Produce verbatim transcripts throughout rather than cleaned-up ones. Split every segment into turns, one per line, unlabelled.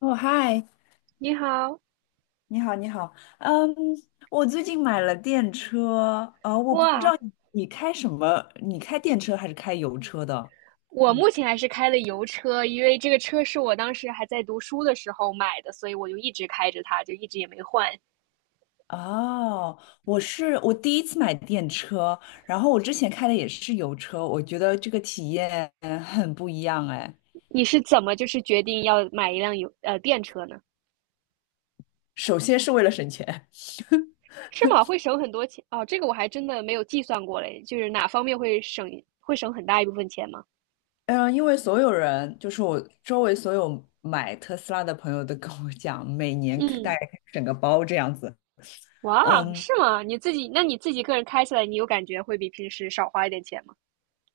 哦，嗨，
你好。
你好，你好，嗯，我最近买了电车，呃，我不知道
哇，
你开什么，你开电车还是开油车的？
我
嗯，
目前还是开的油车，因为这个车是我当时还在读书的时候买的，所以我就一直开着它，就一直也没换。
哦，我是我第一次买电车，然后我之前开的也是油车，我觉得这个体验很不一样哎。
你是怎么就是决定要买一辆油呃电车呢？
首先是为了省钱，
是吗？会省很多钱哦，这个我还真的没有计算过嘞，就是哪方面会省会省很大一部分钱吗？
嗯，呃因为所有人，就是我周围所有买特斯拉的朋友都跟我讲，每年大
嗯。
概整个包这样子，
哇，
嗯，
是吗？你自己那你自己个人开起来，你有感觉会比平时少花一点钱吗？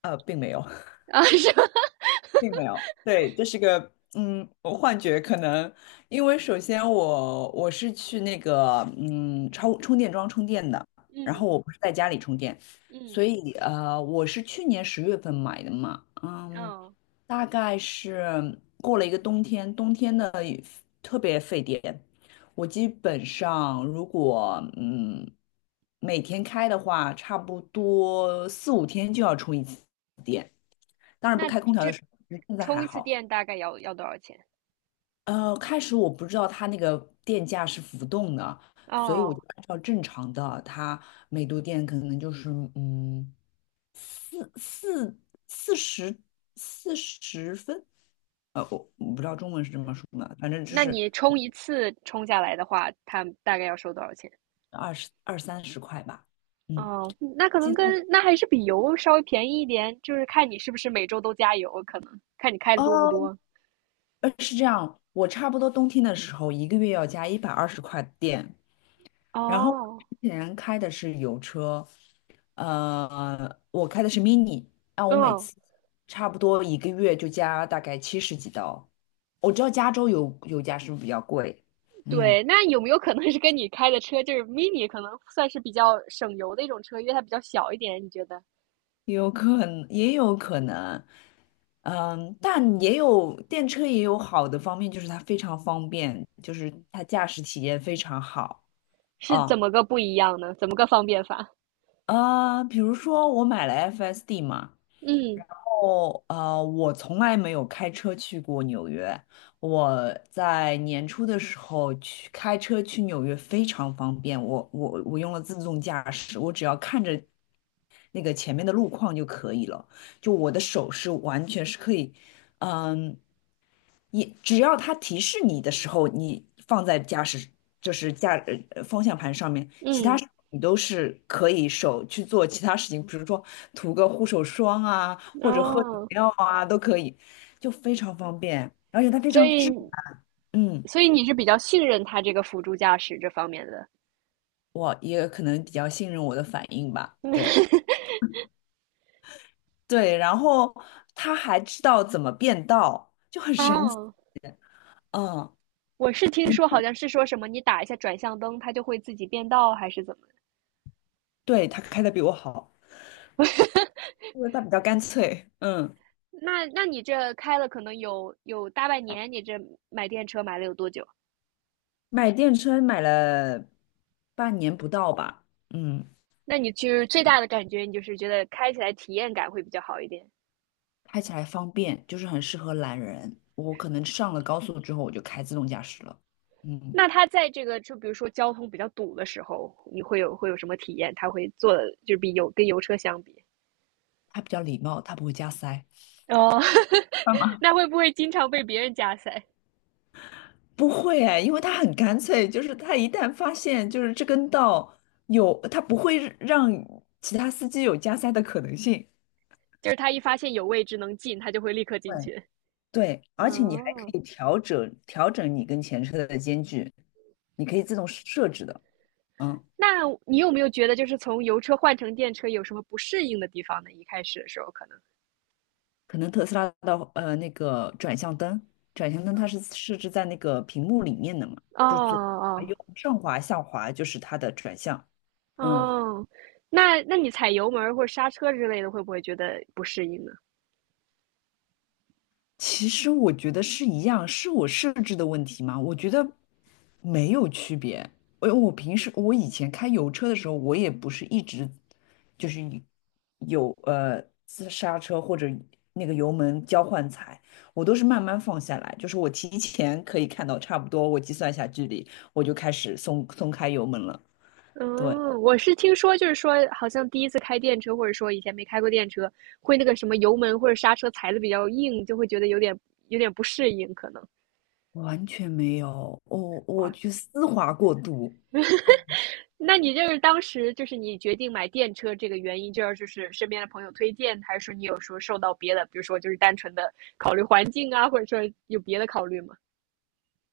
呃，并没有。
啊，是吗？
并没有，对，这是个嗯，我幻觉可能，因为首先我我是去那个嗯超充电桩充电的，然
嗯
后我不是在家里充电，所
嗯，
以呃，我是去年十月份买的嘛，嗯，
嗯。
大概是过了一个冬天，冬天呢特别费电，我基本上如果嗯每天开的话，差不多四五天就要充一次电。当然不
那
开空调的
这
时候，现在
充
还
一次
好。
电大概要要多少钱？
呃，开始我不知道它那个电价是浮动的，所以我
哦，
就按照正常的，它每度电可能就是嗯四四四十四十分，呃，我我不知道中文是这么说的，反正就
那
是
你充一次充下来的话，它大概要收多少钱？
二十二三十块吧。嗯，
哦，那可
激
能
动
跟那还是比油稍微便宜一点，就是看你是不是每周都加油，可能看你开的多不
哦，
多。
呃，是这样，我差不多冬天的时候一个月要加一百二十块电，然后
哦，
之前开的是油车，呃，我开的是 mini，那我每
嗯，
次差不多一个月就加大概七十几刀。我知道加州油油价是不是比较贵？嗯，
对，那有没有可能是跟你开的车就是 mini,可能算是比较省油的一种车，因为它比较小一点，你觉得
有可能，也有可能，嗯，但也有电车也有好的方面，就是它非常方便，就是它驾驶体验非常好
是怎
啊。
么个不一样呢？怎么个方便法？
呃，比如说我买了 F S D 嘛。
嗯
哦，呃，我从来没有开车去过纽约。我在年初的时候去开车去纽约非常方便，我我我用了自动驾驶，我只要看着那个前面的路况就可以了。就我的手是完全是可以，嗯，也只要它提示你的时候，你放在驾驶就是驾呃呃方向盘上面，
嗯，
你都是可以手去做其他事情，比如说涂个护手霜啊，或者喝饮
哦，
料啊，都可以，就非常方便，而且它非
所
常
以
智，嗯，
所以你是比较信任他这个辅助驾驶这方面的。
我也可能比较信任我的反应吧，对对，然后他还知道怎么变道，就很
哦，
神奇，
oh,
嗯，
我是听
你
说好像是说什么你打一下转向灯，它就会自己变道，还是怎么
对他开的比我好，因为他比较干脆，嗯，
那那你这开了可能有有大半年，你这买电车买了有多久？
买电车买了半年不到吧，嗯。
那你就是最大的感觉，你就是觉得开起来体验感会比较好一点。
开起来方便，就是很适合懒人。我可能上了高速之后，我就开自动驾驶了。嗯，
那它在这个就比如说交通比较堵的时候，你会有会有什么体验？它会做的就是比油跟油车相比。
它比较礼貌，它不会加塞。
哦，oh,
干 嘛？
那会不会经常被别人加塞？
不会哎，因为它很干脆，就是它一旦发现就是这根道有，它不会让其他司机有加塞的可能性。
就是他一发现有位置能进，他就会立刻进
对，
去。
对，而且你还可
哦，
以调整调整你跟前车的间距，你可以自动设置的。嗯。
那你有没有觉得就是从油车换成电车有什么不适应的地方呢？一开始的时候可能。
可能特斯拉的呃那个转向灯，转向灯它是设置在那个屏幕里面的嘛，
哦
就是左滑
哦
右上滑下滑就是它的转向，嗯。
哦，那那你踩油门儿或者刹车之类的，会不会觉得不适应呢？
其实我觉得是一样，是我设置的问题吗？我觉得没有区别。我我平时我以前开油车的时候，我也不是一直就是一有呃自刹车或者那个油门交换踩，我都是慢慢放下来，就是我提前可以看到差不多，我计算一下距离，我就开始松松开油门了。对，
嗯，我是听说，就是说，好像第一次开电车，或者说以前没开过电车，会那个什么油门或者刹车踩的比较硬，就会觉得有点有点不适应，可能。
完全没有，我我
哇，
去丝滑过度。
那你就是当时就是你决定买电车这个原因，就是就是身边的朋友推荐，还是说你有时候受到别的，比如说就是单纯的考虑环境啊，或者说有别的考虑吗？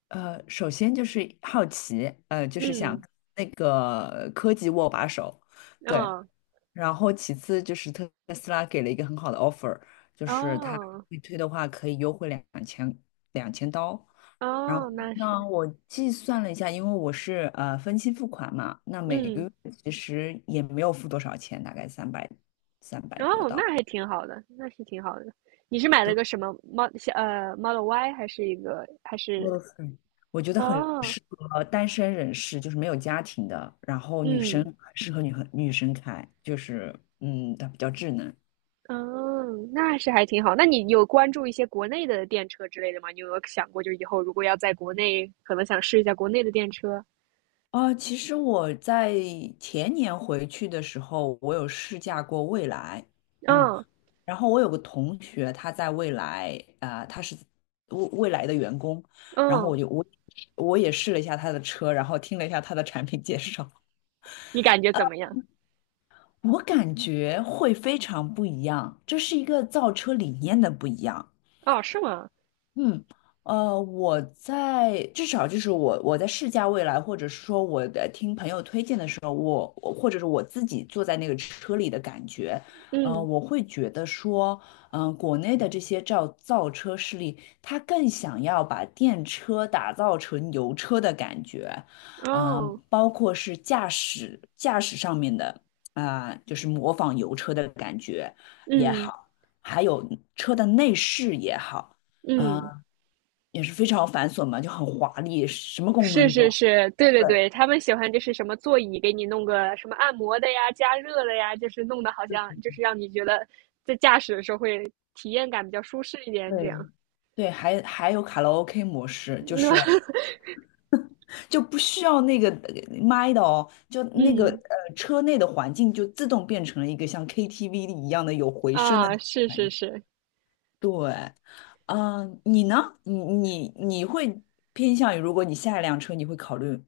呃，首先就是好奇，呃，就是想
嗯，
那个科技握把手，对。
哦
然后其次就是特斯拉给了一个很好的 offer，就是它
哦，
预推的话可以优惠两千两千刀。然后
哦，那
呢，
是，
我计算了一下，因为我是呃分期付款嘛，那每个
嗯，
月其实也没有付多少钱，大概三百三百多
哦，那
刀。
还挺好的，那是挺好的。你是买了个什么 Mod e l 呃 Model Y 还是一个还是
哇塞，我觉得很
哦，
适合单身人士，就是没有家庭的，然后女生
嗯。
很适合女很女生开，就是嗯，它比较智能。
嗯，那是还挺好。那你有关注一些国内的电车之类的吗？你有没有想过，就以后如果要在国内，可能想试一下国内的电车？
啊。其实我在前年回去的时候，我有试驾过蔚来，嗯，
嗯
然后我有个同学，他在蔚来，啊、他是蔚蔚来的员工，然后
嗯，
我就我我也试了一下他的车，然后听了一下他的产品介绍，
你感觉怎么样？
我感觉会非常不一样，这是一个造车理念的不一样。
哦，是吗？
嗯，呃，我在至少就是我我在试驾未来，或者是说我的听朋友推荐的时候，我我或者是我自己坐在那个车里的感觉，呃，
嗯，
我会觉得说，嗯、国内的这些造造车势力，他更想要把电车打造成油车的感觉，嗯、
哦，
包括是驾驶驾驶上面的啊、就是模仿油车的感觉也
嗯
好，还有车的内饰也好。呃
嗯，
也是非常繁琐嘛，就很华丽，什么功
是
能都
是
有
是，对对
对
对，他们喜欢就是什么座椅给你弄个什么按摩的呀、加热的呀，就是弄的好像就是让你觉得在驾驶的时候会体验感比较舒适一点，这
对
样。
对，还还有卡拉 OK 模式，就是 就不需要那个呃麦的哦，就那个
嗯
呃车内的环境就自动变成了一个像 K T V 一样的有回声的那
啊，
种
是
感
是
觉
是，
对，嗯、你呢？你你你会偏向于，如果你下一辆车，你会考虑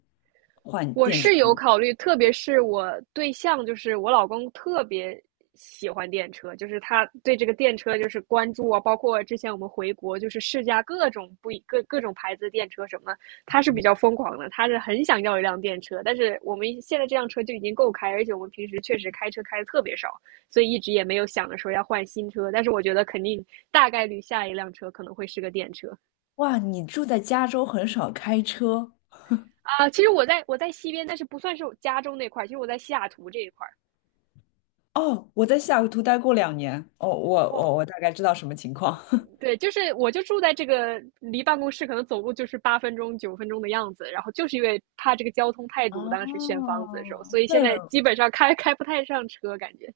换
我
电池
是
吗？
有考虑，特别是我对象，就是我老公，特别喜欢电车，就是他对这个电车就是关注啊，包括之前我们回国，就是试驾各种不一各各种牌子的电车什么的，他是比较疯狂的，他是很想要一辆电车，但是我们现在这辆车就已经够开，而且我们平时确实开车开的特别少，所以一直也没有想着说要换新车，但是我觉得肯定大概率下一辆车可能会是个电车。
哇，你住在加州，很少开车，
啊、呃其实我在我在西边，但是不算是我家中那块儿，其实我在西雅图这一块儿。
哦，我在西雅图待过两年，哦，我我我大概知道什么情况。
对，就是我就住在这个离办公室可能走路就是八分钟、九分钟的样子，然后就是因为怕这个交通太堵，当时选房
哦，
子的时候，所以现
对
在
了，
基本上开开不太上车，感觉。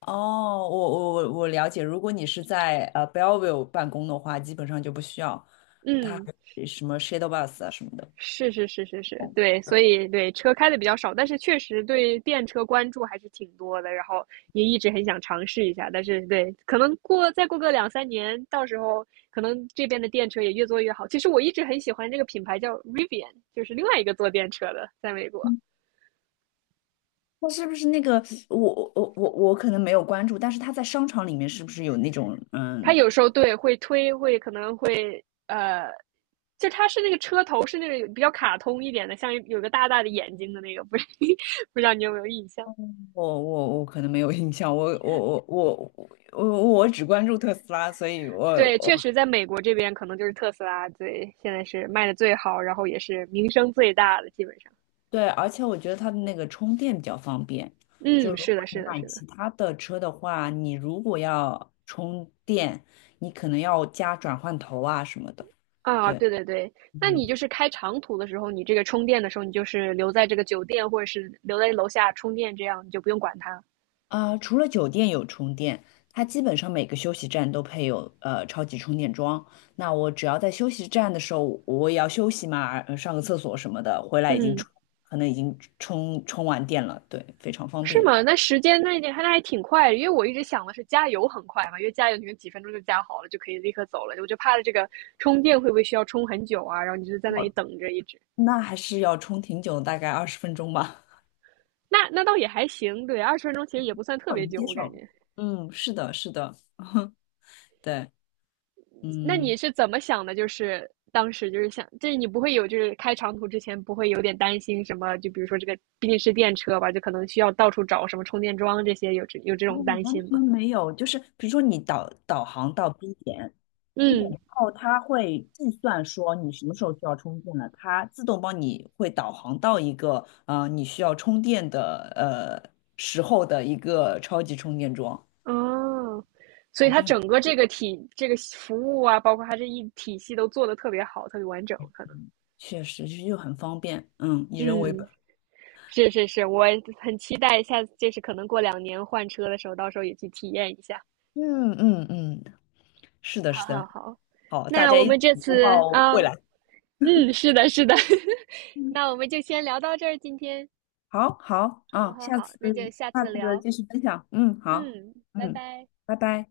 哦，我我我我了解。如果你是在呃 Bellevue 办公的话，基本上就不需要它还
嗯，
有什么 shuttle bus 啊什么的。
是是是是是，对，所以对车开的比较少，但是确实对电车关注还是挺多的，然后也一直很想尝试一下，但是对，可能过再过个两三年，到时候可能这边的电车也越做越好。其实我一直很喜欢这个品牌叫 Rivian,就是另外一个做电车的，在美国。
嗯那是不是那个我我我我我可能没有关注，但是他在商场里面是不是有那种
它
嗯？
有时候对会推，会可能会呃，就它是那个车头是那种比较卡通一点的，像有个大大的眼睛的那个，不 是不知道你有没有印象？
我我我可能没有印象，我我我我我我只关注特斯拉，所以我
对，确
我
实在美国这边可能就是特斯拉最现在是卖的最好，然后也是名声最大的，基本上。
对，而且我觉得它的那个充电比较方便。就
嗯，
如
是
果
的，
你
是的，
买
是的。
其他的车的话，你如果要充电，你可能要加转换头啊什么的。
啊，
对，
对对对，那
嗯，
你就是开长途的时候，你这个充电的时候，你就是留在这个酒店或者是留在楼下充电，这样你就不用管它。
啊、除了酒店有充电，它基本上每个休息站都配有呃超级充电桩。那我只要在休息站的时候，我也要休息嘛，呃上个厕所什么的，回来已经
嗯，
充，可能已经充充完电了。对，非常方
是
便。
吗？那时间那那还那还挺快，因为我一直想的是加油很快嘛，因为加油你们几分钟就加好了，就可以立刻走了。我就怕了这个充电会不会需要充很久啊？然后你就在那里
哦，
等着一直。
那还是要充挺久，大概二十分钟吧。
那那倒也还行，对，二十分钟其实也不算特
我
别
能
久，
接
我感
受。
觉。
嗯，是的，是的，对，
那
嗯，
你是怎么想的？就是当时就是想，就是你不会有就是开长途之前不会有点担心什么？就比如说这个毕竟是电车吧，就可能需要到处找什么充电桩这些，有这有这
哦，
种担
完
心
全
吗？
没有，就是比如说你导导航到 B 点，B 点
嗯
之后它会计算说你什么时候需要充电了，它自动帮你会导航到一个呃你需要充电的呃时候的一个超级充电桩，
哦，所以
还
它
是很
整个这个体这个服务啊，包括它这一体系都做的特别好，特别完整，可能。
确实是又很方便，嗯，以人为
嗯，
本，
是是是，我很期待下次，就是可能过两年换车的时候，到时候也去体验一下。
嗯嗯嗯，是的，
好
是的，
好好，
好，大
那
家
我
一
们
起
这
拥
次
抱
啊，
未来。
嗯，是的，是的，那我们就先聊到这儿，今天。
好好
好
啊，
好
下
好，
次
那就下
下
次
次
聊。
继续分享。嗯，好，
嗯，拜
嗯，
拜。
拜拜。